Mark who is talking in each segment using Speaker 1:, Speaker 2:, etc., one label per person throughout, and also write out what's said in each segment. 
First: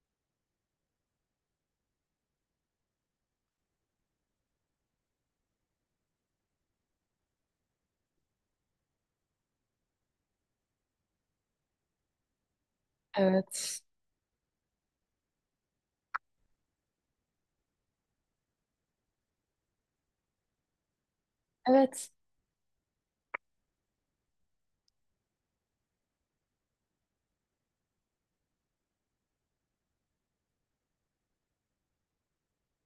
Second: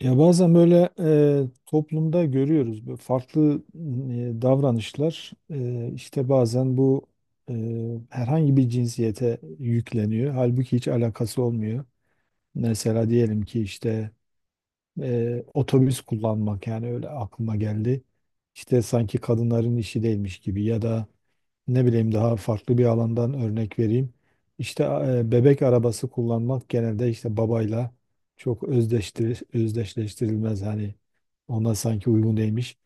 Speaker 1: Ya bazen böyle toplumda görüyoruz böyle farklı davranışlar işte bazen bu e, herhangi bir cinsiyete yükleniyor. Halbuki hiç alakası olmuyor. Mesela diyelim ki
Speaker 2: Evet.
Speaker 1: işte otobüs kullanmak, yani öyle aklıma geldi. İşte sanki kadınların işi değilmiş gibi, ya da ne
Speaker 2: Evet,
Speaker 1: bileyim daha farklı bir alandan örnek vereyim. İşte bebek arabası kullanmak genelde işte babayla çok özdeştir, özdeşleştirilmez hani, ona sanki uygun değilmiş.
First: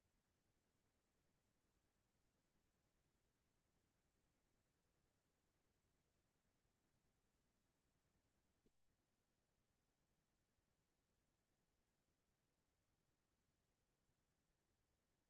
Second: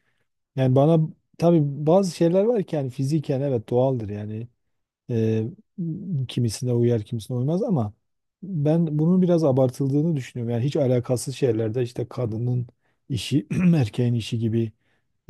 Speaker 1: Yani bana tabii bazı şeyler var ki, yani fiziken evet doğaldır yani, ee, kimisine uyar kimisine uymaz ama ben bunun biraz abartıldığını düşünüyorum. Yani hiç alakasız şeylerde işte kadının işi erkeğin işi gibi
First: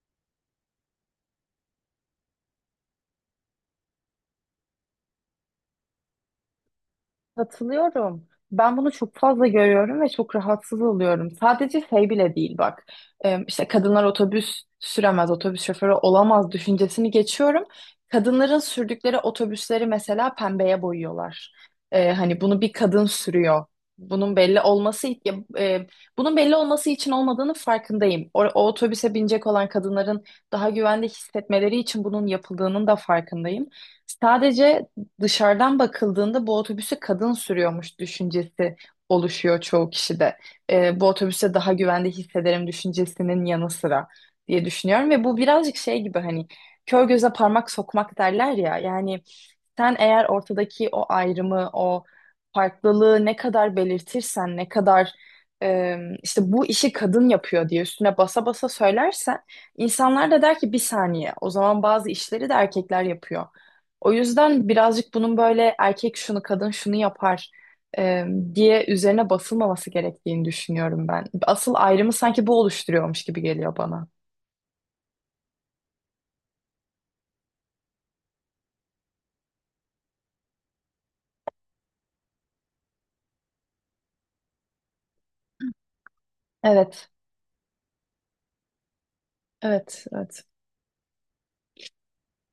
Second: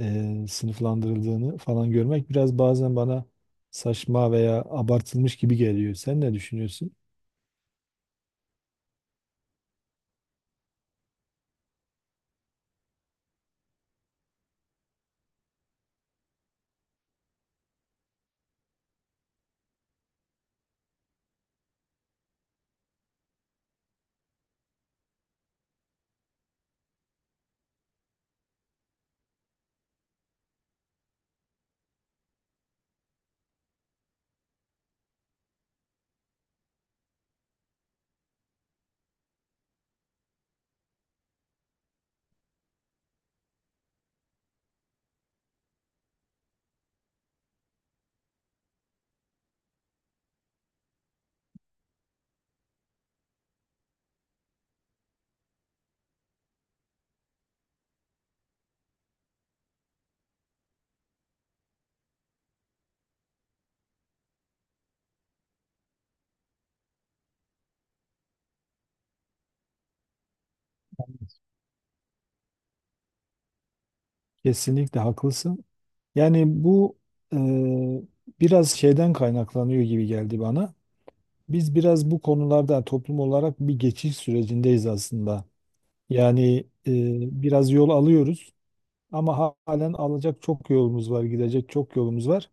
Speaker 1: sınıflandırıldığını falan görmek biraz bazen bana saçma veya abartılmış gibi geliyor. Sen ne düşünüyorsun?
Speaker 2: katılıyorum. Ben bunu çok fazla görüyorum ve çok rahatsız oluyorum. Sadece şey bile değil bak. İşte kadınlar otobüs süremez, otobüs şoförü olamaz düşüncesini geçiyorum. Kadınların sürdükleri otobüsleri mesela pembeye boyuyorlar. Hani bunu bir kadın sürüyor. Bunun belli olması ya, e, bunun belli olması için olmadığını farkındayım. O otobüse binecek olan kadınların daha güvende hissetmeleri için bunun yapıldığının da farkındayım. Sadece dışarıdan bakıldığında bu otobüsü kadın sürüyormuş düşüncesi oluşuyor çoğu kişide. Bu otobüse daha güvende hissederim düşüncesinin yanı sıra diye düşünüyorum ve bu birazcık şey gibi hani kör göze parmak sokmak derler ya yani sen eğer ortadaki o ayrımı, o farklılığı ne kadar belirtirsen, ne kadar e, işte bu işi kadın yapıyor diye üstüne basa basa söylersen, insanlar da der ki bir saniye, o zaman bazı işleri de erkekler yapıyor. O yüzden birazcık bunun böyle erkek şunu, kadın şunu yapar e, diye üzerine basılmaması gerektiğini düşünüyorum ben. Asıl ayrımı sanki bu oluşturuyormuş gibi geliyor bana.
Speaker 1: Kesinlikle haklısın. Yani bu e, biraz şeyden kaynaklanıyor gibi geldi bana. Biz biraz bu konularda toplum olarak bir geçiş sürecindeyiz aslında. Yani e,
Speaker 2: Evet,
Speaker 1: biraz yol alıyoruz ama halen
Speaker 2: evet,
Speaker 1: alacak
Speaker 2: evet.
Speaker 1: çok yolumuz var, gidecek çok yolumuz var.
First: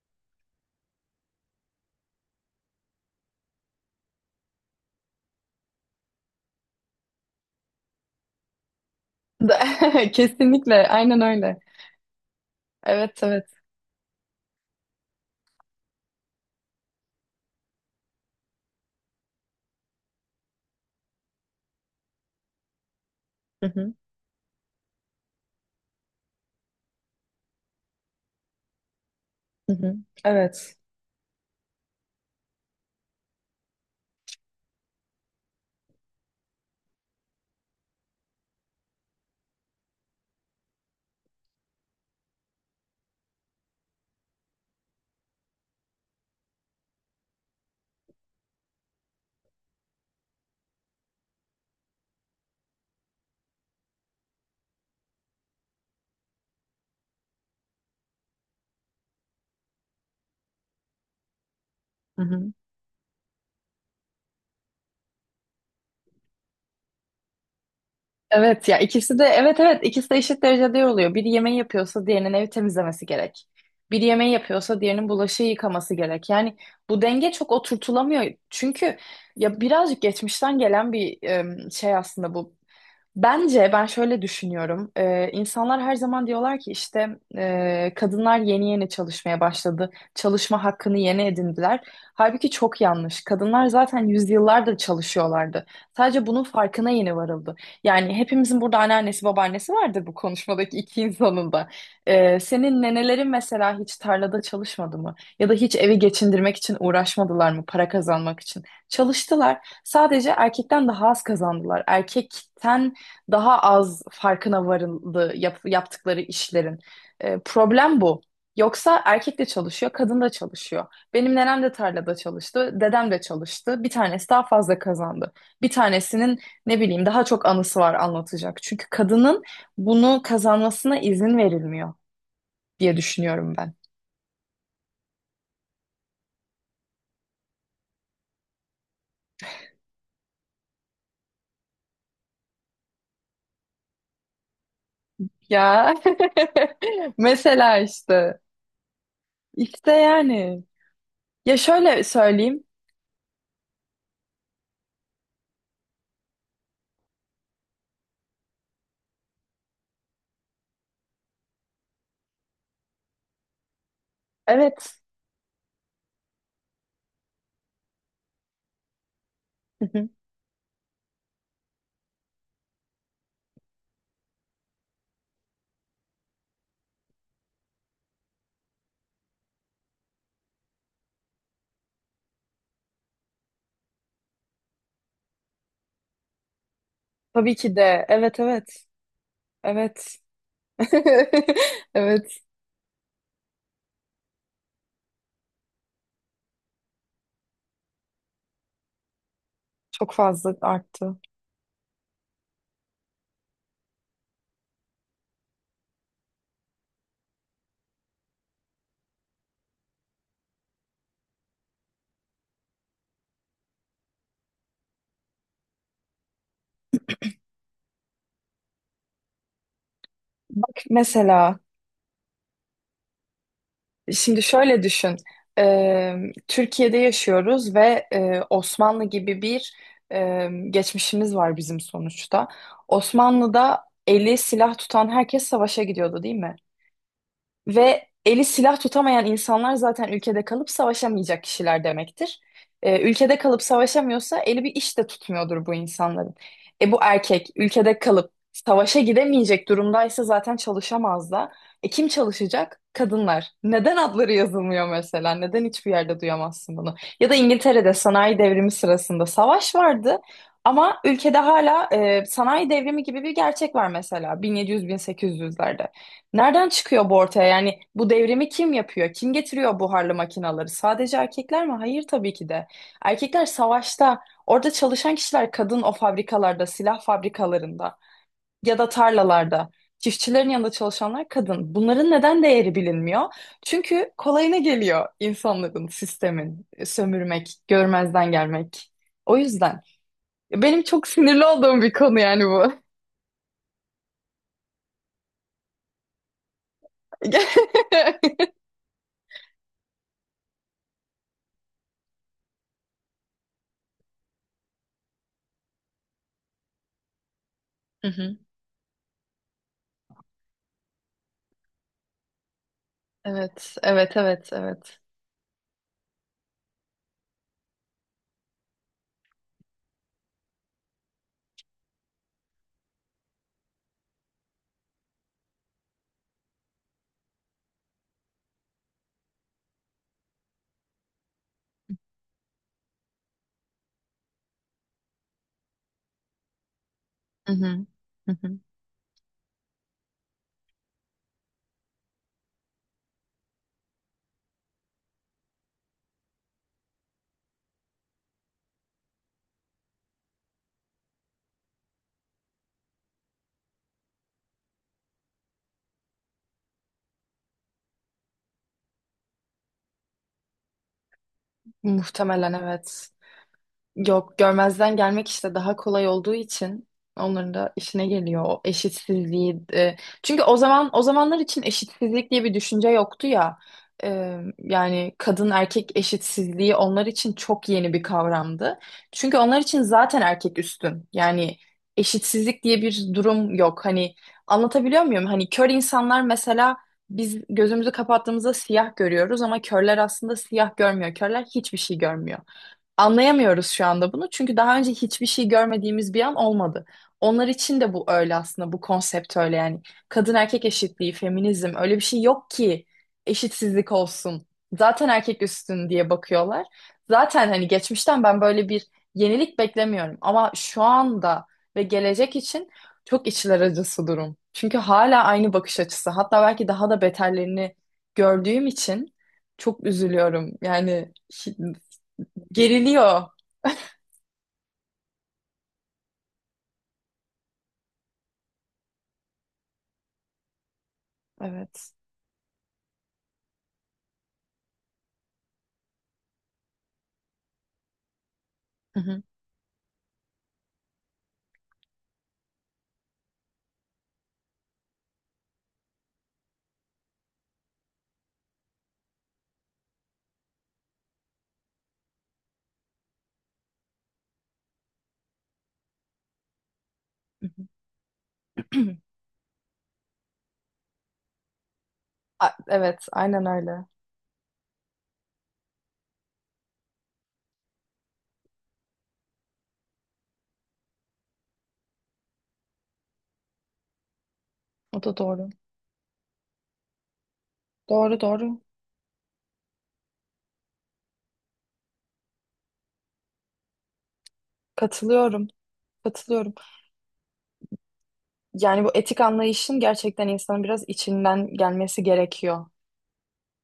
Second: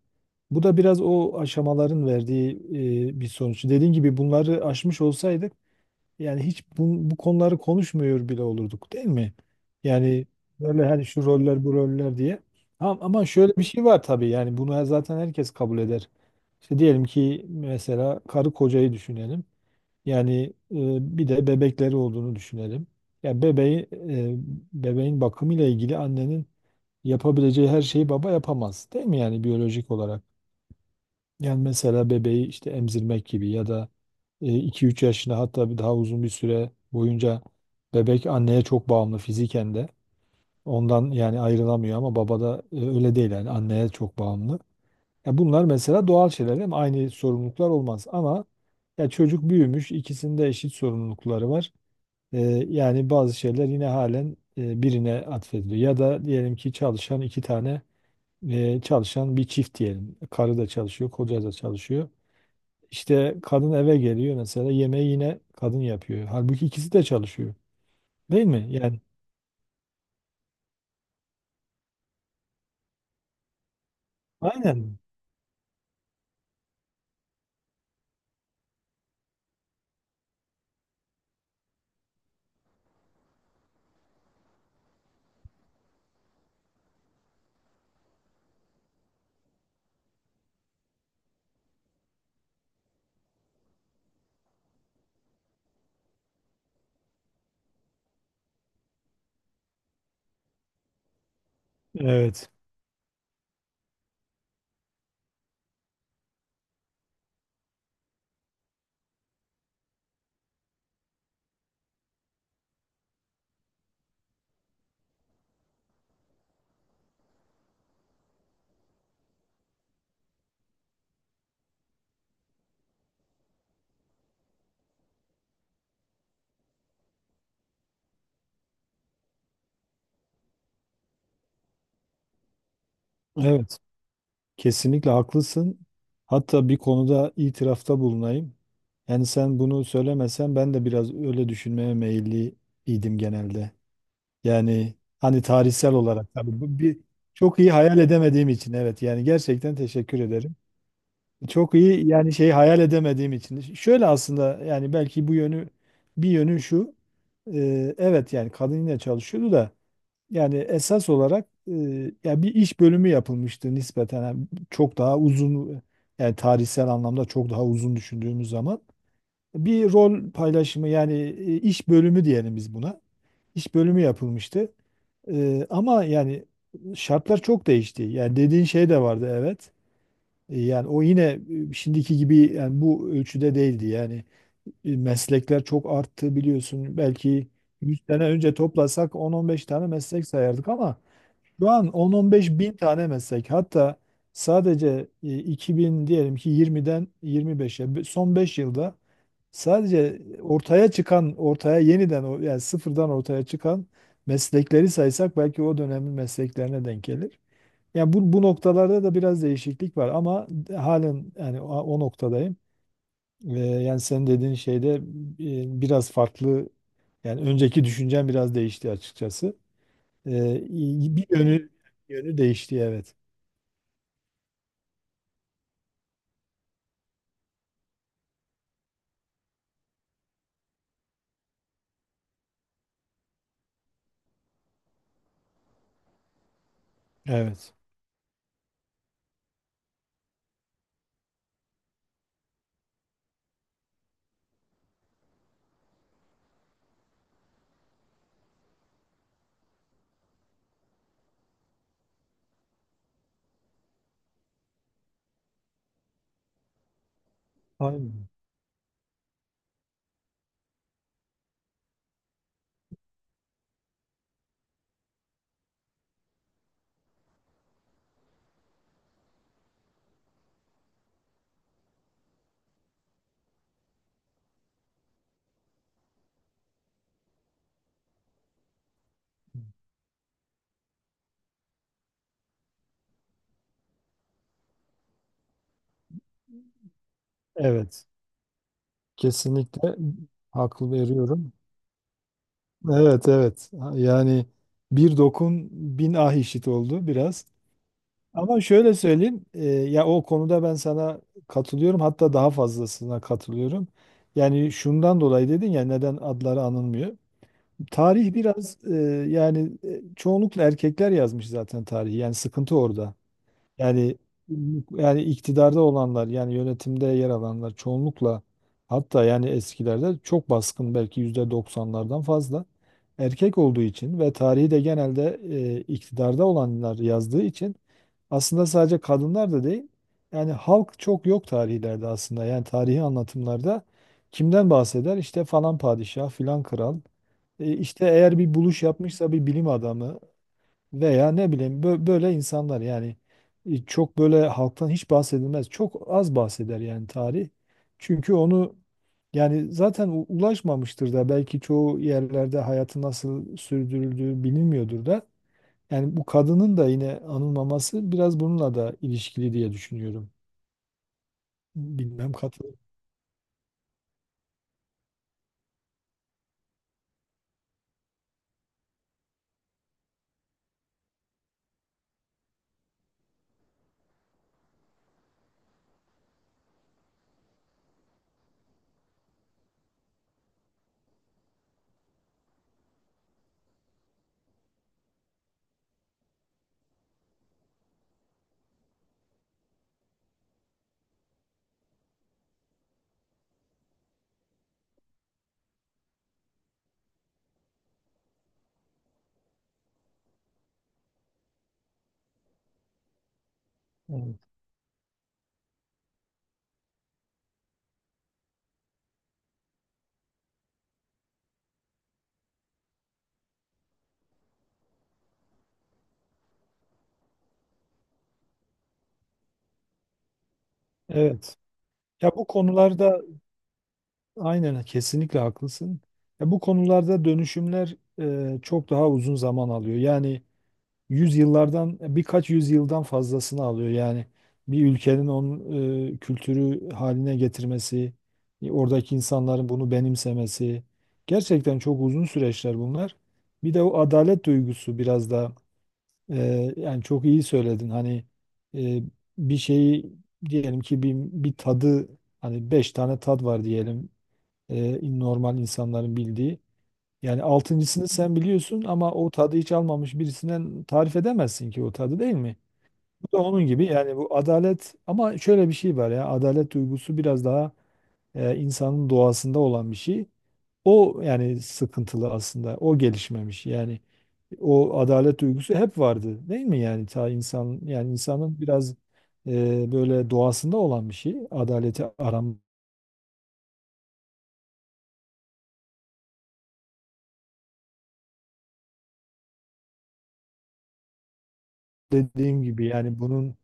Speaker 1: Bu da biraz o aşamaların verdiği bir sonuç. Dediğin gibi bunları aşmış olsaydık yani hiç bu konuları konuşmuyor bile olurduk, değil mi? Yani böyle
Speaker 2: Kesinlikle,
Speaker 1: hani
Speaker 2: aynen
Speaker 1: şu
Speaker 2: öyle.
Speaker 1: roller bu roller diye. Ama,
Speaker 2: Evet,
Speaker 1: ama
Speaker 2: evet.
Speaker 1: şöyle bir şey var tabii, yani bunu zaten herkes kabul eder. İşte diyelim ki mesela karı kocayı düşünelim. Yani bir de bebekleri olduğunu düşünelim. Ya
Speaker 2: Hı hı.
Speaker 1: bebeğin bakımıyla ilgili annenin yapabileceği her şeyi baba yapamaz, değil mi, yani
Speaker 2: Hı
Speaker 1: biyolojik
Speaker 2: hı.
Speaker 1: olarak?
Speaker 2: Evet.
Speaker 1: Yani mesela bebeği işte emzirmek gibi ya da 2-3 yaşına, hatta bir daha uzun bir süre boyunca bebek anneye çok bağımlı, fiziken de. Ondan yani ayrılamıyor ama babada öyle değil, yani anneye çok bağımlı. Ya bunlar mesela doğal şeyler, değil mi? Aynı sorumluluklar olmaz ama, ya çocuk büyümüş, ikisinde eşit sorumlulukları var. Ee, Yani bazı şeyler yine halen birine atfediliyor. Ya da diyelim ki çalışan iki tane e, çalışan bir çift diyelim. Karı da çalışıyor, koca da çalışıyor.
Speaker 2: Hı hı.
Speaker 1: İşte kadın eve geliyor mesela, yemeği yine kadın yapıyor. Halbuki ikisi de çalışıyor. Değil mi?
Speaker 2: Evet ya,
Speaker 1: Yani
Speaker 2: ikisi de evet evet ikisi de eşit derecede oluyor. Biri yemeği yapıyorsa diğerinin evi temizlemesi gerek. Biri yemeği yapıyorsa
Speaker 1: aynen.
Speaker 2: diğerinin bulaşığı yıkaması gerek. Yani bu denge çok oturtulamıyor. Çünkü ya birazcık geçmişten gelen bir şey aslında bu. Bence ben şöyle düşünüyorum. İnsanlar her zaman diyorlar ki işte kadınlar yeni yeni çalışmaya başladı. Çalışma hakkını yeni edindiler. Halbuki çok yanlış. Kadınlar zaten yüzyıllardır çalışıyorlardı. Sadece bunun farkına yeni varıldı. Yani hepimizin burada anneannesi babaannesi vardır, bu konuşmadaki iki insanın da.
Speaker 1: Evet.
Speaker 2: Senin nenelerin mesela hiç tarlada çalışmadı mı? Ya da hiç evi geçindirmek için uğraşmadılar mı? Para kazanmak için. Çalıştılar. Sadece erkekten daha az kazandılar. Erkekten daha az farkına varıldı yaptıkları işlerin. Problem bu. Yoksa erkek de çalışıyor, kadın da çalışıyor. Benim nenem de tarlada çalıştı, dedem de çalıştı. Bir tanesi daha fazla kazandı. Bir tanesinin ne bileyim daha çok anısı var anlatacak. Çünkü kadının bunu kazanmasına izin verilmiyor diye düşünüyorum ben.
Speaker 1: Evet. Kesinlikle haklısın. Hatta bir konuda itirafta bulunayım. Yani sen bunu söylemesen ben de biraz öyle düşünmeye meyilli idim genelde. Yani hani
Speaker 2: Ya
Speaker 1: tarihsel olarak tabii bu bir çok iyi
Speaker 2: mesela
Speaker 1: hayal
Speaker 2: işte
Speaker 1: edemediğim için, evet, yani gerçekten
Speaker 2: işte
Speaker 1: teşekkür ederim.
Speaker 2: yani ya
Speaker 1: Çok
Speaker 2: şöyle
Speaker 1: iyi yani şey
Speaker 2: söyleyeyim.
Speaker 1: hayal edemediğim için. Şöyle aslında, yani belki bu yönü, bir yönü şu. Evet, yani kadın yine çalışıyordu da, yani esas olarak ya bir iş bölümü yapılmıştı nispeten. Yani çok
Speaker 2: Evet.
Speaker 1: daha uzun, yani tarihsel anlamda çok daha uzun düşündüğümüz zaman
Speaker 2: Hı
Speaker 1: bir
Speaker 2: hı.
Speaker 1: rol paylaşımı, yani iş bölümü diyelim biz buna. İş bölümü yapılmıştı. Ama yani şartlar çok değişti. Yani dediğin şey de vardı, evet. Yani o yine şimdiki gibi yani bu ölçüde değildi. Yani meslekler çok arttı biliyorsun. Belki
Speaker 2: Tabii ki
Speaker 1: 100
Speaker 2: de.
Speaker 1: sene
Speaker 2: Evet,
Speaker 1: önce
Speaker 2: evet.
Speaker 1: toplasak 10-15 tane
Speaker 2: Evet.
Speaker 1: meslek sayardık ama şu an
Speaker 2: Evet,
Speaker 1: 10-15 bin tane meslek. Hatta sadece 2000, diyelim ki 20'den 25'e, son 5 yılda
Speaker 2: çok
Speaker 1: sadece
Speaker 2: fazla
Speaker 1: ortaya
Speaker 2: arttı.
Speaker 1: çıkan, ortaya yeniden yani sıfırdan ortaya çıkan meslekleri saysak belki o dönemin mesleklerine denk gelir. Yani bu noktalarda da biraz değişiklik var ama halen yani o noktadayım. Yani senin dediğin şeyde biraz farklı, yani önceki düşüncem biraz değişti açıkçası. Bir
Speaker 2: Mesela
Speaker 1: yönü değişti, evet.
Speaker 2: şimdi şöyle düşün. Ee, Türkiye'de yaşıyoruz ve Osmanlı gibi bir geçmişimiz var bizim sonuçta. Osmanlı'da eli silah tutan herkes savaşa gidiyordu, değil mi?
Speaker 1: Evet.
Speaker 2: Ve eli silah tutamayan insanlar zaten ülkede kalıp savaşamayacak kişiler demektir. Ülkede kalıp savaşamıyorsa eli bir iş de tutmuyordur bu insanların. E bu erkek ülkede kalıp savaşa gidemeyecek durumdaysa zaten çalışamaz da. E kim çalışacak? Kadınlar. Neden adları yazılmıyor mesela? Neden hiçbir yerde duyamazsın bunu? Ya da İngiltere'de
Speaker 1: Aynen.
Speaker 2: sanayi devrimi sırasında savaş vardı. Ama ülkede hala sanayi devrimi gibi bir gerçek var mesela 1700-1800'lerde. Nereden çıkıyor bu ortaya? Yani bu devrimi kim yapıyor? Kim getiriyor buharlı makinaları? Sadece erkekler mi? Hayır, tabii ki de. Erkekler savaşta, orada çalışan kişiler kadın o fabrikalarda, silah fabrikalarında ya da tarlalarda. Çiftçilerin yanında çalışanlar kadın. Bunların neden değeri bilinmiyor? Çünkü kolayına geliyor insanların, sistemin, sömürmek,
Speaker 1: Evet.
Speaker 2: görmezden gelmek. O yüzden
Speaker 1: Kesinlikle
Speaker 2: benim
Speaker 1: haklı
Speaker 2: çok sinirli
Speaker 1: veriyorum.
Speaker 2: olduğum bir konu yani bu.
Speaker 1: Evet, evet. Yani bir dokun, bin ah işit oldu biraz. Ama şöyle söyleyeyim, ya o konuda ben sana katılıyorum. Hatta daha fazlasına katılıyorum. Yani şundan dolayı dedin ya, neden adları anılmıyor.
Speaker 2: Hı
Speaker 1: Tarih
Speaker 2: hı.
Speaker 1: biraz yani, çoğunlukla erkekler yazmış zaten tarihi. Yani sıkıntı orada.
Speaker 2: Evet, evet,
Speaker 1: Yani
Speaker 2: evet, evet.
Speaker 1: yani iktidarda olanlar, yani yönetimde yer alanlar çoğunlukla, hatta yani eskilerde çok baskın, belki %90'lardan fazla erkek olduğu için ve tarihi de genelde iktidarda olanlar yazdığı için, aslında sadece kadınlar da değil, yani halk çok yok tarihlerde, aslında yani tarihi anlatımlarda kimden bahseder işte, falan padişah, filan kral.
Speaker 2: Hı hı.
Speaker 1: İşte
Speaker 2: Hı
Speaker 1: eğer bir
Speaker 2: hı.
Speaker 1: buluş yapmışsa bir bilim adamı veya ne bileyim böyle insanlar, yani çok böyle halktan hiç bahsedilmez. Çok az bahseder yani tarih. Çünkü onu yani zaten ulaşmamıştır da belki, çoğu yerlerde hayatı nasıl sürdürüldüğü bilinmiyordur da. Yani bu kadının da yine anılmaması biraz bununla da ilişkili diye düşünüyorum. Bilmem
Speaker 2: Muhtemelen
Speaker 1: katılır
Speaker 2: evet. Yok, görmezden gelmek işte daha kolay olduğu için onların da işine geliyor o eşitsizliği. Çünkü o zaman, o zamanlar için eşitsizlik diye bir düşünce yoktu ya. Yani kadın erkek eşitsizliği onlar için çok yeni bir kavramdı. Çünkü onlar için zaten erkek üstün. Yani eşitsizlik diye bir durum yok. Hani anlatabiliyor muyum? Hani kör insanlar mesela biz gözümüzü kapattığımızda siyah görüyoruz ama körler aslında siyah görmüyor. Körler hiçbir şey görmüyor. Anlayamıyoruz şu anda bunu çünkü daha önce hiçbir şey görmediğimiz bir an olmadı. Onlar için de bu öyle aslında, bu konsept öyle yani. Kadın erkek eşitliği, feminizm öyle bir şey yok ki eşitsizlik
Speaker 1: mısın?
Speaker 2: olsun. Zaten erkek üstün diye bakıyorlar. Zaten hani geçmişten ben böyle bir yenilik beklemiyorum ama şu anda ve gelecek için çok içler acısı durum. Çünkü hala aynı bakış açısı. Hatta belki daha da beterlerini gördüğüm için çok üzülüyorum. Yani hi-
Speaker 1: Evet. Ya bu konularda,
Speaker 2: geriliyor.
Speaker 1: aynen, kesinlikle haklısın. Ya bu konularda dönüşümler çok daha uzun zaman alıyor. Yani
Speaker 2: Evet.
Speaker 1: yüzyıllardan, birkaç yüzyıldan fazlasını alıyor. Yani bir ülkenin onun kültürü haline getirmesi,
Speaker 2: Hı
Speaker 1: oradaki
Speaker 2: hı,
Speaker 1: insanların bunu benimsemesi, gerçekten çok uzun süreçler bunlar. Bir de o adalet duygusu biraz da, yani çok iyi söyledin. Hani e, bir şeyi diyelim ki, bir tadı, hani beş tane tad var diyelim normal insanların bildiği. Yani
Speaker 2: hı
Speaker 1: altıncısını sen biliyorsun
Speaker 2: hı.
Speaker 1: ama o tadı hiç almamış birisinden tarif edemezsin ki o tadı, değil mi?
Speaker 2: Evet,
Speaker 1: Bu da
Speaker 2: aynen
Speaker 1: onun
Speaker 2: öyle.
Speaker 1: gibi, yani bu adalet, ama şöyle bir şey var ya, adalet duygusu biraz daha insanın doğasında olan bir şey. O yani sıkıntılı aslında, o gelişmemiş, yani o
Speaker 2: O da
Speaker 1: adalet
Speaker 2: doğru.
Speaker 1: duygusu hep vardı değil mi, yani ta insan, yani
Speaker 2: Doğru,
Speaker 1: insanın
Speaker 2: doğru.
Speaker 1: biraz böyle doğasında olan bir şey, adaleti aram
Speaker 2: Katılıyorum. Katılıyorum. Yani bu etik anlayışın gerçekten insanın biraz içinden gelmesi
Speaker 1: dediğim
Speaker 2: gerekiyor.
Speaker 1: gibi. Yani bunun,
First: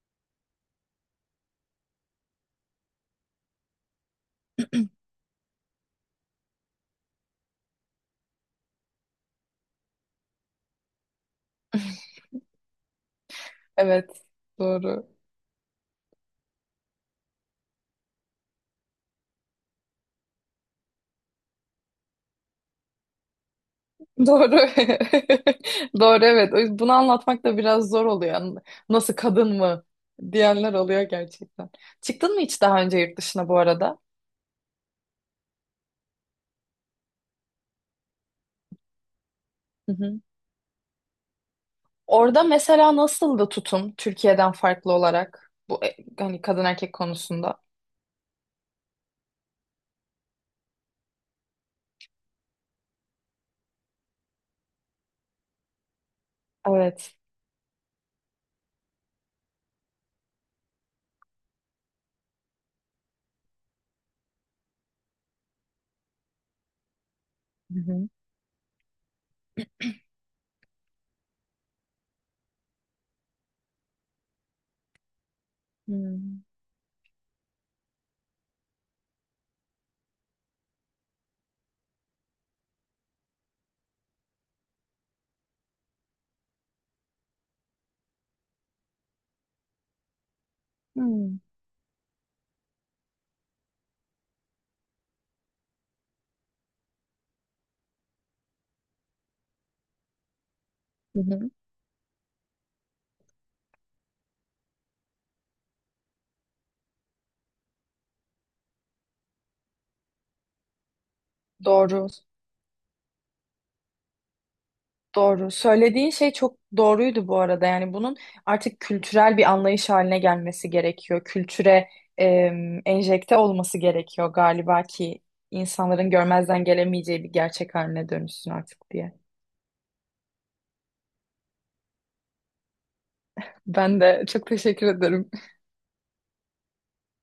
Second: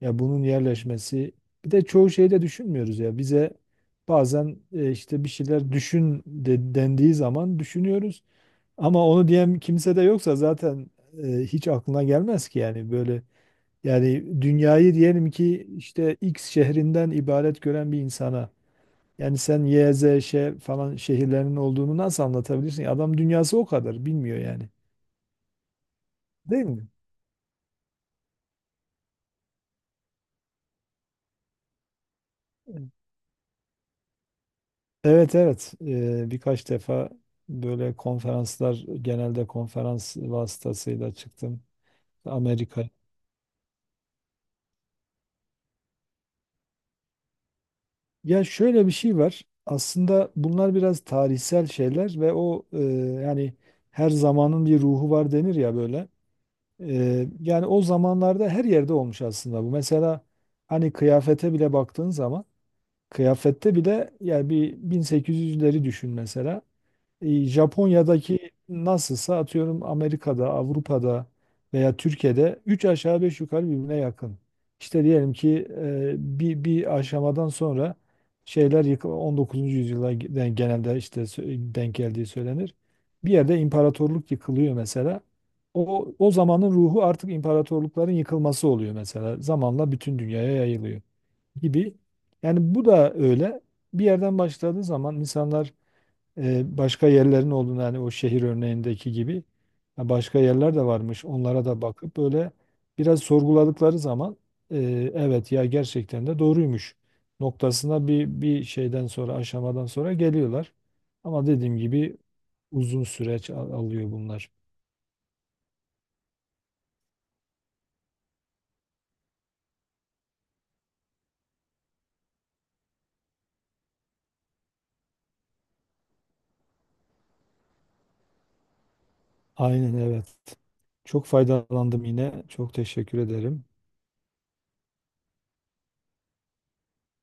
Speaker 1: ya bunun yerleşmesi, bir de çoğu şeyi de düşünmüyoruz ya, bize bazen işte bir şeyler düşün de, dendiği zaman düşünüyoruz ama onu diyen kimse de yoksa zaten hiç aklına gelmez ki. Yani böyle,
Speaker 2: Evet,
Speaker 1: yani dünyayı
Speaker 2: doğru.
Speaker 1: diyelim ki işte X şehrinden ibaret gören bir insana, yani sen Y, Z, Ş falan şehirlerinin olduğunu nasıl anlatabilirsin? Adam dünyası o kadar bilmiyor
Speaker 2: Doğru.
Speaker 1: yani.
Speaker 2: Doğru, evet. O
Speaker 1: Değil
Speaker 2: yüzden
Speaker 1: mi?
Speaker 2: bunu anlatmak da biraz zor oluyor. Yani nasıl kadın mı diyenler oluyor gerçekten. Çıktın mı hiç daha önce yurt dışına bu arada?
Speaker 1: Evet, evet. Birkaç defa böyle konferanslar, genelde
Speaker 2: Hı
Speaker 1: konferans
Speaker 2: hı.
Speaker 1: vasıtasıyla çıktım.
Speaker 2: Orada
Speaker 1: Amerika.
Speaker 2: mesela nasıldı tutum Türkiye'den farklı olarak bu hani kadın erkek konusunda?
Speaker 1: Ya şöyle bir şey var, aslında bunlar biraz tarihsel şeyler ve o, yani her zamanın bir ruhu var denir ya böyle.
Speaker 2: Evet.
Speaker 1: Yani o zamanlarda her yerde olmuş aslında bu. Mesela hani kıyafete bile baktığın zaman, kıyafette bile, yani bir 1800'leri düşün mesela.
Speaker 2: Hı hı.
Speaker 1: Japonya'daki nasılsa, atıyorum Amerika'da, Avrupa'da veya Türkiye'de 3 aşağı 5 yukarı birbirine yakın. İşte diyelim ki
Speaker 2: Hmm.
Speaker 1: bir aşamadan sonra şeyler XIX. yüzyıla genelde işte denk geldiği söylenir. Bir yerde imparatorluk yıkılıyor mesela. O zamanın ruhu artık imparatorlukların yıkılması oluyor mesela. Zamanla bütün dünyaya yayılıyor
Speaker 2: Hmm.
Speaker 1: gibi. Yani bu da öyle. Bir yerden başladığı zaman insanlar başka yerlerin olduğunu, hani o şehir örneğindeki gibi, ha, başka yerler de
Speaker 2: Hı
Speaker 1: varmış.
Speaker 2: hı.
Speaker 1: Onlara da bakıp böyle biraz sorguladıkları zaman, e, evet ya, gerçekten de doğruymuş noktasına, bir şeyden sonra, aşamadan sonra geliyorlar. Ama dediğim
Speaker 2: Doğru,
Speaker 1: gibi uzun süreç alıyor bunlar.
Speaker 2: doğru. Söylediğin şey çok doğruydu bu arada. Yani bunun artık kültürel bir anlayış haline gelmesi gerekiyor. Kültüre enjekte olması gerekiyor galiba ki insanların görmezden gelemeyeceği bir gerçek haline dönüşsün artık diye.
Speaker 1: Aynen, evet. Çok faydalandım yine. Çok teşekkür ederim.
Speaker 2: Ben de çok teşekkür ederim.